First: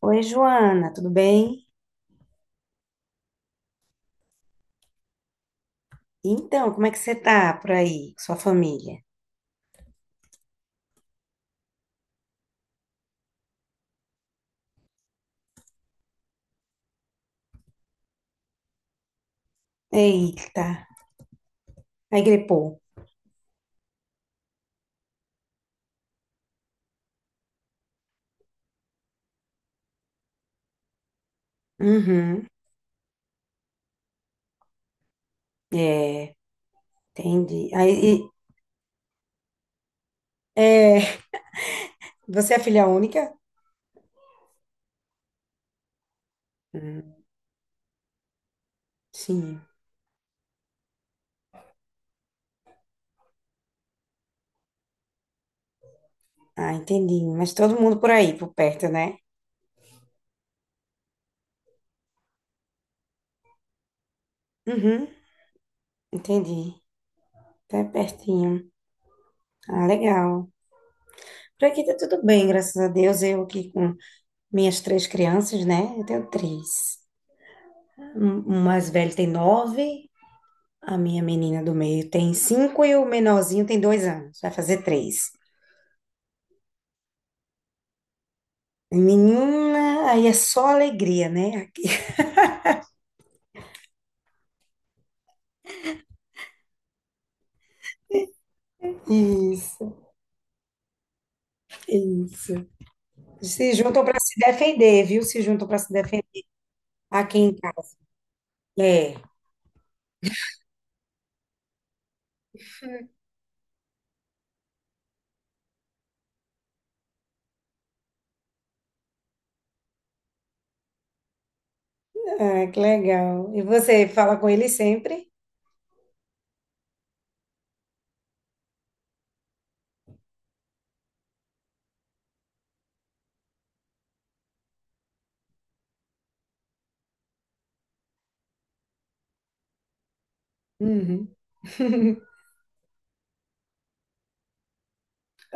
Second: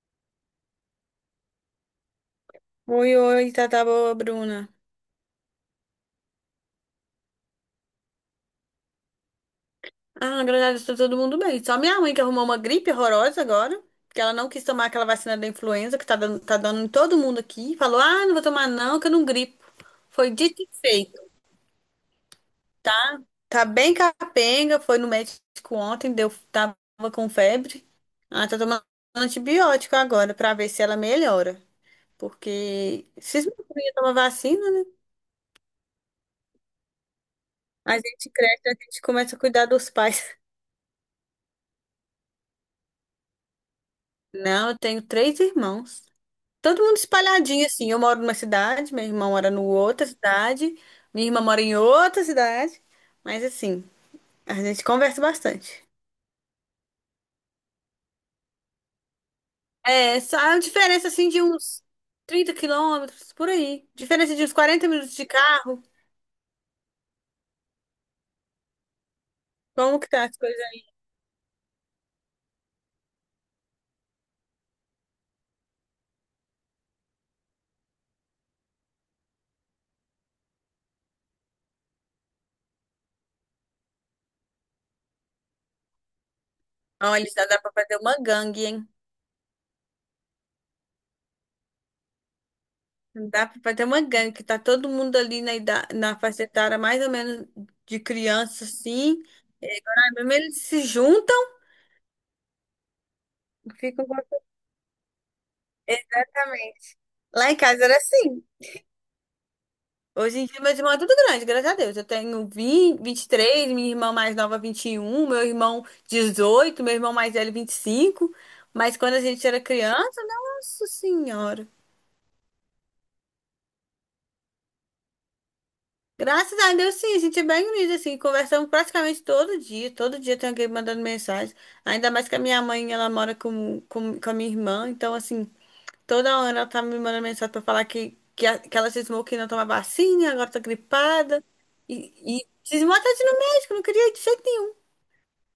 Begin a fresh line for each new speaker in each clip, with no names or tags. Oi, Joana, tudo bem?
Oi, oi, tá, tá boa, Bruna.
Então, como é que você tá por aí, com sua família?
Ah, na verdade, tá todo mundo bem. Só minha mãe que arrumou uma gripe horrorosa agora, que ela não quis tomar aquela vacina da influenza que tá dando em todo mundo aqui. Falou, ah, não vou tomar não, que eu não gripo. Foi dito
Eita,
e feito,
aí gripou.
tá? Tá bem capenga, foi no médico ontem, deu, tava com febre. Ela tá tomando antibiótico agora pra ver se ela melhora.
Uhum,
Porque se não ia tomar vacina, né?
é, entendi.
A
Aí,
gente
e-
cresce, a gente começa a cuidar dos pais.
é, você é filha única?
Não, eu tenho três irmãos. Todo mundo
Hum,
espalhadinho, assim. Eu moro numa cidade, meu irmão mora
sim.
no outra cidade, minha irmã mora em outra cidade. Mas, assim, a gente conversa bastante.
Ah, entendi. Mas todo mundo por aí, por perto, né?
É, só a diferença, assim, de uns 30 quilômetros, por aí. Diferença de uns 40
Uhum,
minutos de carro.
entendi. Tá pertinho. Ah,
Como que tá as
legal.
coisas aí?
Por aqui tá tudo bem, graças a Deus. Eu aqui com minhas três crianças, né? Eu tenho três. O mais velho tem 9. A minha menina do meio tem 5 e o menorzinho tem 2 anos, vai fazer 3.
Olha, já dá pra fazer uma gangue, hein?
Menina, aí é só alegria, né? Aqui.
Dá pra fazer uma gangue, que tá todo mundo ali na, idade, na faixa etária mais ou menos de criança, assim. É,
Isso,
agora mesmo eles se juntam,
isso. Se juntam
ficam.
para se defender, viu? Se juntam para se defender
Exatamente.
aqui
Lá
em
em casa era
casa.
assim.
É.
Hoje em dia, meu irmão é tudo grande, graças a Deus. Eu tenho vinte, 23. Minha irmã mais nova, 21. Meu irmão, 18. Meu irmão mais velho, 25. Mas quando a gente era criança, nossa senhora.
Ah, que legal. E você fala com ele sempre?
Graças a Deus, sim, a gente é bem unido, assim. Conversamos praticamente todo dia. Todo dia tem alguém mandando mensagem. Ainda mais que a minha mãe, ela mora com a minha irmã. Então, assim, toda hora ela tá me mandando mensagem pra falar que ela cismou que não toma vacina, agora tá
Uhum.
gripada. E cismou até de ir no médico, não queria ir de jeito nenhum.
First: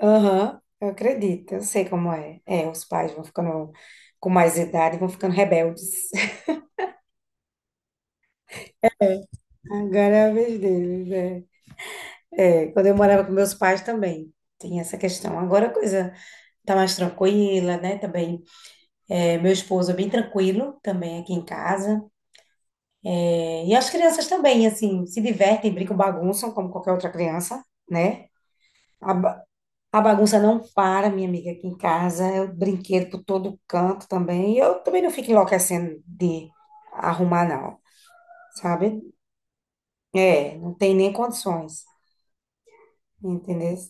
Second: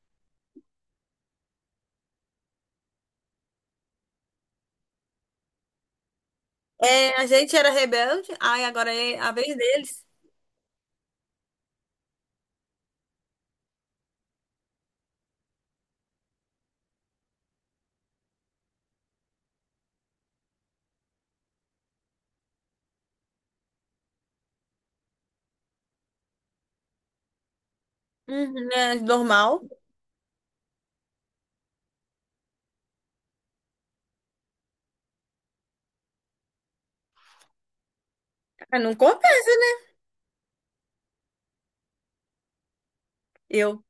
Aham, eu acredito, eu sei como é. É, os pais vão ficando com mais idade, vão ficando rebeldes.
É, a gente era rebelde, aí agora é a vez deles.
Agora é a vez deles, é. É, quando eu morava com meus pais também tem essa questão. Agora a coisa tá mais tranquila, né? Também é, meu esposo é bem tranquilo também aqui em casa. É, e as crianças também, assim, se divertem, brincam, bagunçam como qualquer outra criança, né?
Uhum, é
A, ba-
normal.
a bagunça não para, minha amiga, aqui em casa. É o brinquedo por todo canto também. E eu também não fico enlouquecendo de arrumar, não,
Ah, não
sabe?
compensa, né?
É, não tem nem condições, entendeu?
Eu,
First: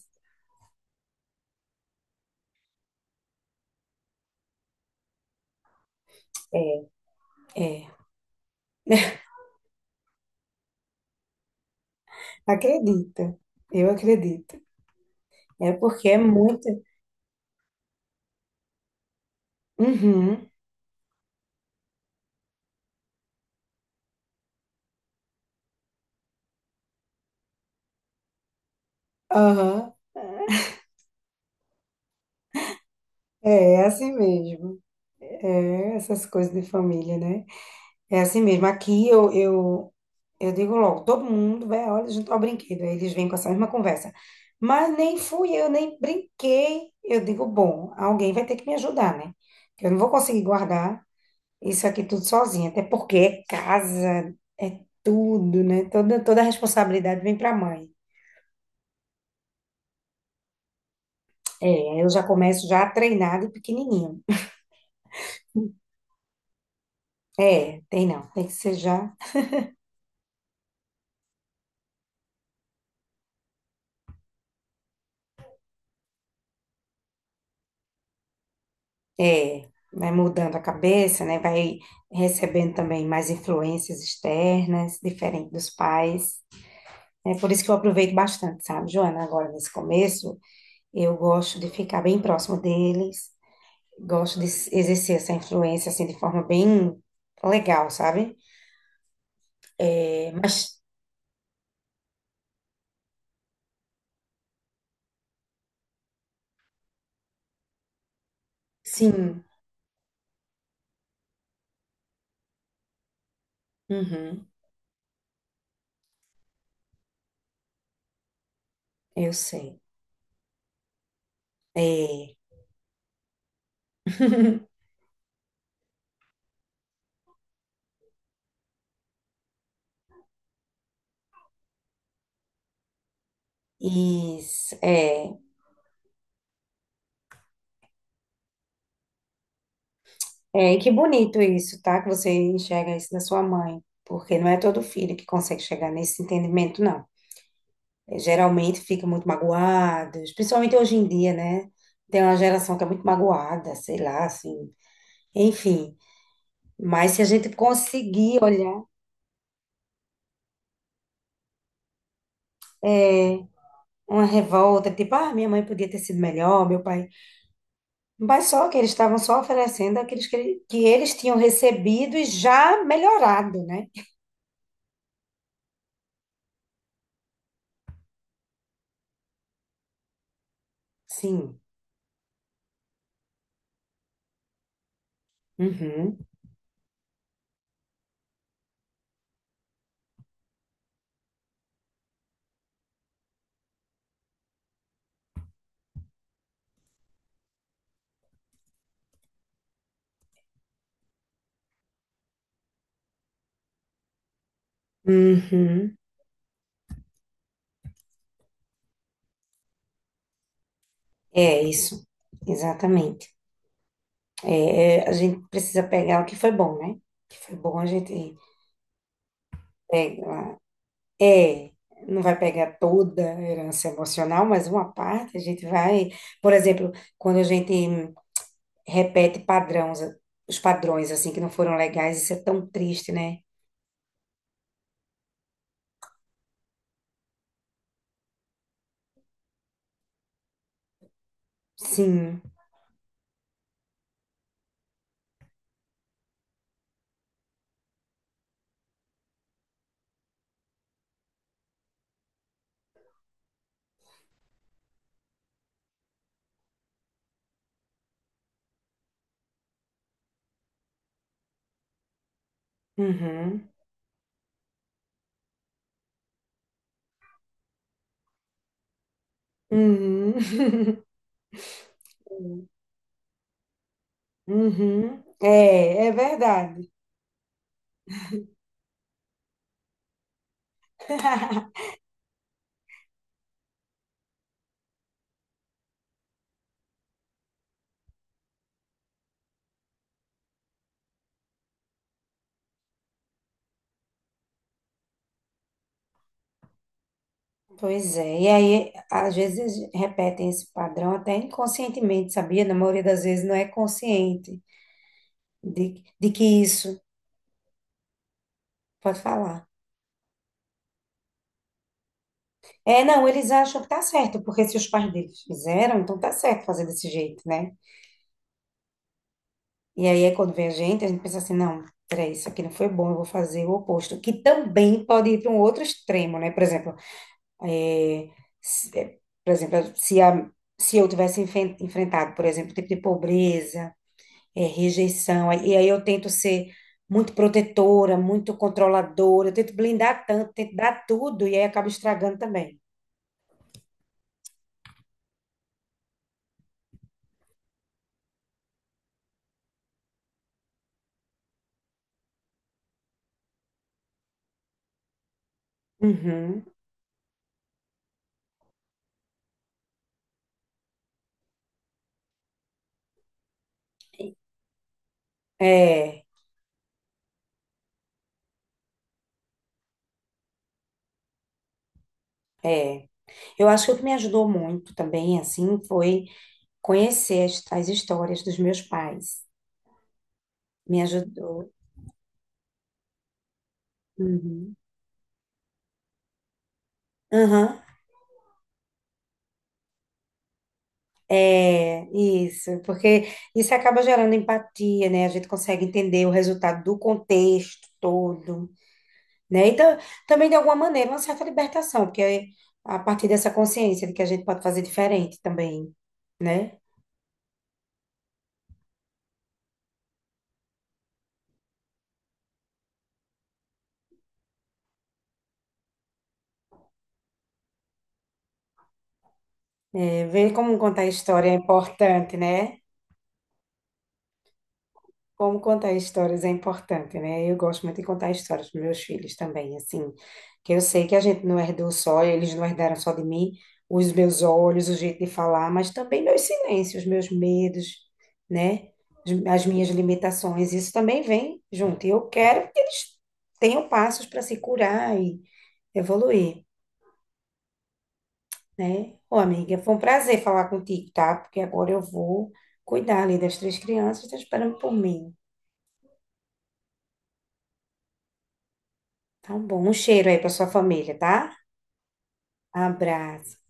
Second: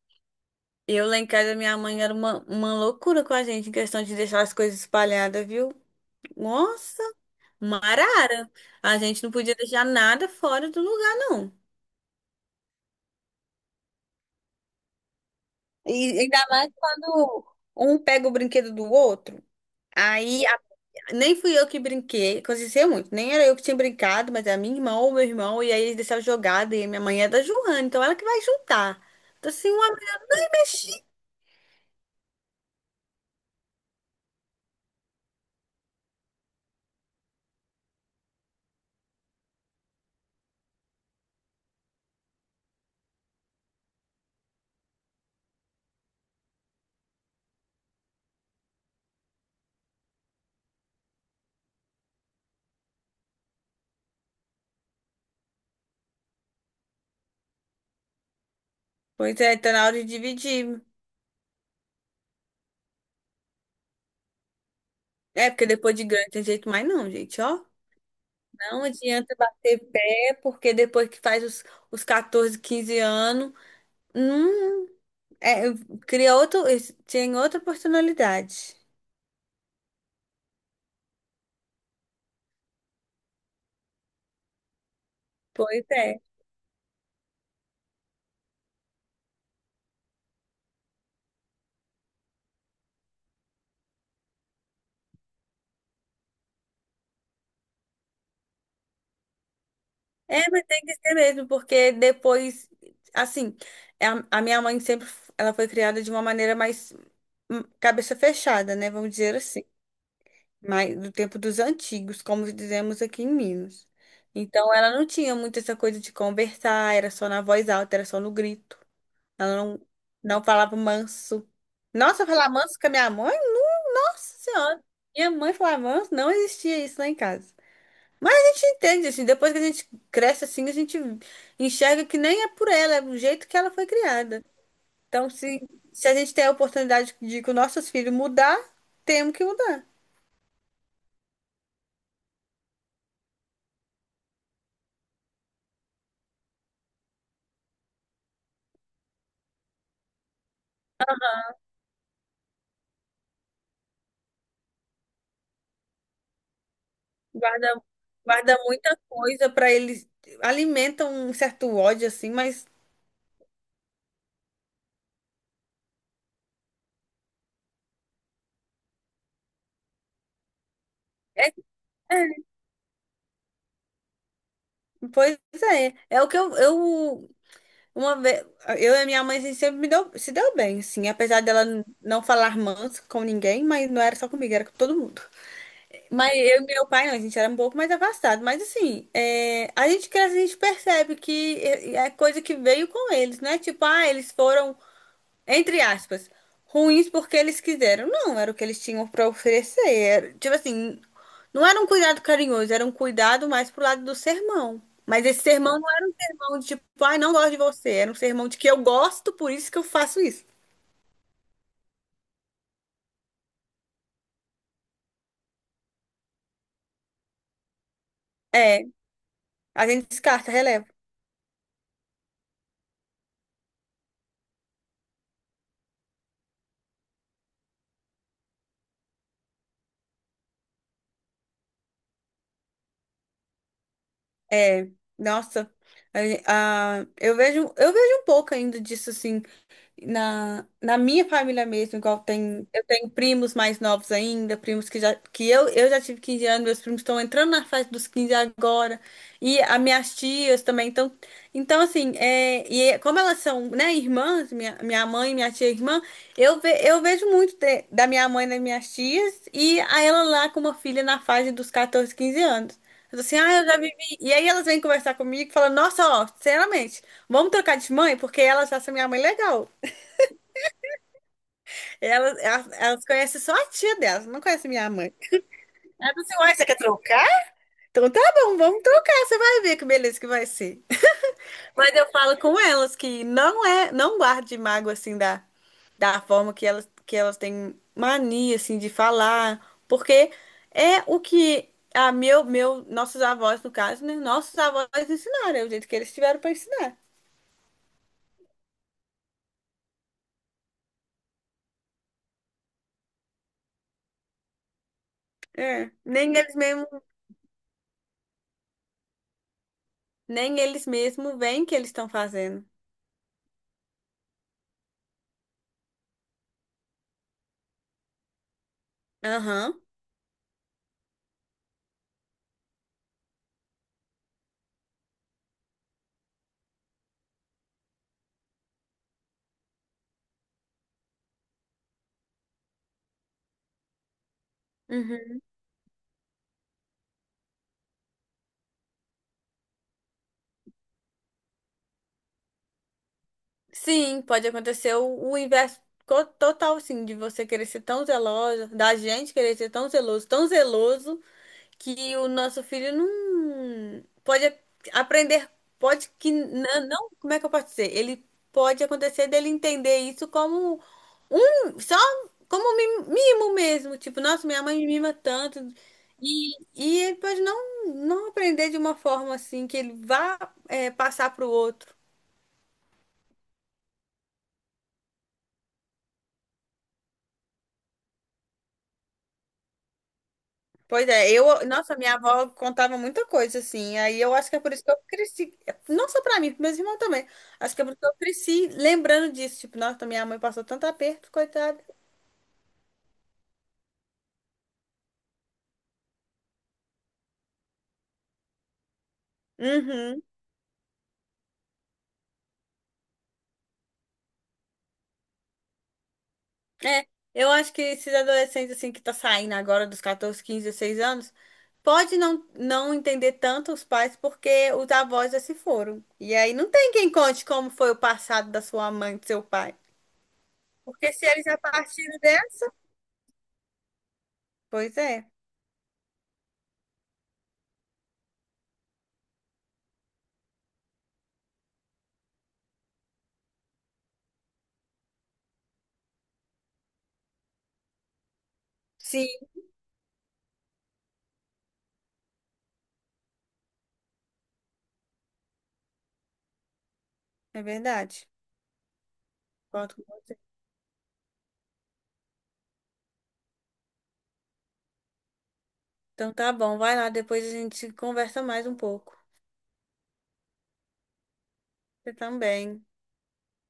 eu lá em casa, minha mãe era uma loucura com a gente em questão de deixar as coisas espalhadas, viu?
É,
Nossa, uma
é.
arara. A gente não podia deixar nada fora do lugar, não.
Acredita, eu acredito. É porque é
E ainda
muito.
mais quando um pega o brinquedo do outro. Aí,
Uhum,
nem fui eu que brinquei, aconteceu muito, nem era eu que tinha brincado, mas era minha irmã ou meu irmão, e aí eles deixaram jogada, e a minha mãe é da Joana, então ela que vai juntar. Então, assim, uma
aham.
mexida.
É, é assim mesmo. É essas coisas de família, né? É assim mesmo. Aqui eu digo logo, todo mundo vai, olha, junto ao brinquedo. Aí eles vêm com essa mesma conversa. Mas nem fui eu, nem brinquei. Eu digo, bom, alguém vai ter que me ajudar, né? Que eu não vou conseguir guardar isso aqui tudo sozinha. Até porque é casa, é tudo, né? Toda a responsabilidade vem para a mãe.
Pois é, tá na hora de dividir.
É, eu já começo já treinado treinar pequenininho.
É, porque depois de grande não tem jeito mais não, gente, ó.
É, tem não, tem que ser
Não
já.
adianta bater pé, porque depois que faz os 14, 15 anos, não, é, cria outro, tem outra personalidade.
É, vai mudando a cabeça, né? Vai recebendo também mais influências externas, diferente dos
Pois é.
pais. É por isso que eu aproveito bastante, sabe, Joana? Agora, nesse começo, eu gosto de ficar bem próximo deles, gosto de exercer essa influência, assim, de forma bem legal, sabe? É,
É, mas
mas,
tem que ser mesmo, porque depois, assim, é a minha mãe sempre, ela foi criada de uma maneira mais cabeça fechada, né? Vamos dizer
sim,
assim, mais do tempo dos antigos, como dizemos aqui em Minas.
uhum,
Então, ela não tinha muito essa coisa de conversar, era só na voz alta, era só no grito.
eu
Ela
sei.
não falava manso. Nossa,
É.
falar manso com a minha mãe? Nossa Senhora! Minha mãe falar manso, não existia isso lá em casa. A gente entende, assim, depois que a gente cresce assim, a gente enxerga que nem é por ela, é do jeito que ela foi criada.
Isso,
Então,
é.
se a gente tem a oportunidade de que os nossos filhos mudar, temos que mudar.
É, e que bonito isso, tá? Que você enxerga isso na sua mãe, porque não é todo filho que consegue chegar nesse entendimento, não. É, geralmente fica muito magoado, principalmente hoje em dia, né? Tem uma geração que é muito magoada, sei lá, assim. Enfim, mas se a gente
Guarda,
conseguir
guarda
olhar
muita coisa para eles, alimenta um certo ódio, assim, mas.
é, uma revolta, tipo, ah, minha mãe podia ter sido melhor, meu pai. Mas só que eles estavam só oferecendo aqueles que, que eles tinham
é-
recebido e
é,
já melhorado, né?
pois é. É o que eu uma vez, eu e a minha mãe, a gente sempre me deu, se deu bem, assim, apesar
Sim.
dela não falar manso com ninguém, mas não era só comigo, era com todo mundo.
Uhum.
Mas eu e meu pai, não, a gente era um pouco mais afastado. Mas assim, é, a gente cresce, a gente percebe que é coisa que veio com eles, né? Tipo, ah, eles foram, entre aspas, ruins porque eles quiseram. Não, era o que eles tinham para oferecer. Tipo assim, não era um cuidado carinhoso, era um cuidado mais pro lado do sermão. Mas esse sermão não
Uhum.
era um sermão de tipo, ai, não gosto de você. Era um sermão de que eu gosto, por isso que eu faço isso.
É isso, exatamente. É, é, a gente precisa pegar o que foi bom, né? O que foi bom a gente
É, a gente descarta,
pega.
releva.
É, não vai pegar toda a herança emocional, mas uma parte a gente vai. Por exemplo, quando a gente repete padrões, os padrões assim que não foram legais, isso é tão triste, né?
É, nossa, eu vejo um pouco ainda disso, assim, na minha família mesmo, igual
Sim.
tem, eu tenho primos mais novos ainda, primos que já, que eu já tive 15 anos, meus primos estão entrando na fase dos 15 agora, e as minhas tias também, então assim, é, como elas são, né, irmãs, minha mãe, minha tia irmã, eu vejo muito da minha mãe nas minhas tias, e a ela lá com uma filha na fase dos 14, 15 anos. Eu tô assim, ah, eu
Uhum.
já vivi. E aí elas vêm conversar comigo e falam, nossa, ó, sinceramente, vamos trocar de mãe, porque elas acham minha mãe legal.
Uhum.
Elas, elas, elas conhecem só a tia delas, não conhecem minha mãe.
Uhum. É,
Ela
é
falou assim, uai, você quer
verdade.
trocar? Então tá bom, vamos trocar, você vai ver que beleza que vai ser. Mas eu falo com elas que não é, não guarde mágoa assim da forma que elas têm mania assim de falar, porque é o que nossos avós, no caso, né? Nossos avós ensinaram, é o jeito que eles tiveram para ensinar.
Pois é, e aí às vezes eles repetem esse padrão até inconscientemente, sabia? Na maioria das vezes não é consciente
É,
de
nem
que
eles mesmo,
isso pode falar.
nem eles mesmo veem o que eles estão fazendo.
É, não, eles acham que tá certo, porque se os pais deles fizeram, então tá certo fazer desse jeito, né?
Aham.
E aí é quando vem a gente pensa assim, não, peraí, isso aqui não foi bom, eu vou fazer o oposto, que também pode ir para um outro extremo, né? Por exemplo, é, é, por exemplo, se eu tivesse enfrentado, por exemplo, o tipo de pobreza é
Uhum.
rejeição. E aí eu tento ser muito protetora, muito controladora, eu tento blindar tanto, tento dar tudo e aí acaba estragando também.
Sim, pode acontecer o inverso total, sim, de você querer ser tão zelosa, da gente querer ser tão zeloso, que o nosso filho não pode aprender, pode que
Uhum.
não, como é que eu posso dizer? Ele pode acontecer dele entender isso como só como um mimo mesmo, tipo, nossa, minha mãe me mima tanto,
É,
e ele pode não aprender de uma forma assim, que ele vá, passar para o outro.
é. Eu acho que o que me ajudou muito também, assim, foi conhecer as histórias dos meus pais. Me
Pois é,
ajudou.
nossa, minha avó contava muita coisa assim. Aí eu acho que é por
Uhum.
isso que eu cresci, não só pra mim, pros meus irmãos também.
Aham.
Acho que é por isso que eu cresci lembrando disso, tipo, nossa, minha mãe passou tanto aperto, coitada.
É, isso, porque isso acaba gerando empatia, né? A gente consegue entender o resultado do contexto todo. Né? E
Uhum.
também, de alguma maneira, uma certa libertação, porque é a partir dessa consciência de que a gente pode fazer diferente também, né?
É, eu acho que esses adolescentes assim que tá saindo agora dos 14, 15, 16 anos, pode não entender tanto os pais porque os avós já se foram. E aí não tem quem conte como foi o passado da sua mãe, do seu pai.
É, ver como contar a
Porque se eles
história é
já partiram
importante,
dessa,
né?
pois é.
Como contar histórias é importante, né? Eu gosto muito de contar histórias para meus filhos também, assim, que eu sei que a gente não herdou só, eles não herdaram só de mim, os meus olhos, o jeito de falar, mas também meus silêncios, meus medos, né?
Sim,
As minhas limitações, isso também vem junto. E eu quero que eles tenham passos para se curar e evoluir,
é verdade.
né? Ô, amiga, foi
Conto
um
com você.
prazer falar contigo, tá? Porque agora eu vou cuidar ali das três crianças, estão esperando por mim.
Então tá bom, vai lá, depois a gente conversa mais um pouco.
Tá bom. Um cheiro aí pra sua família, tá?
Você também.
Abraço.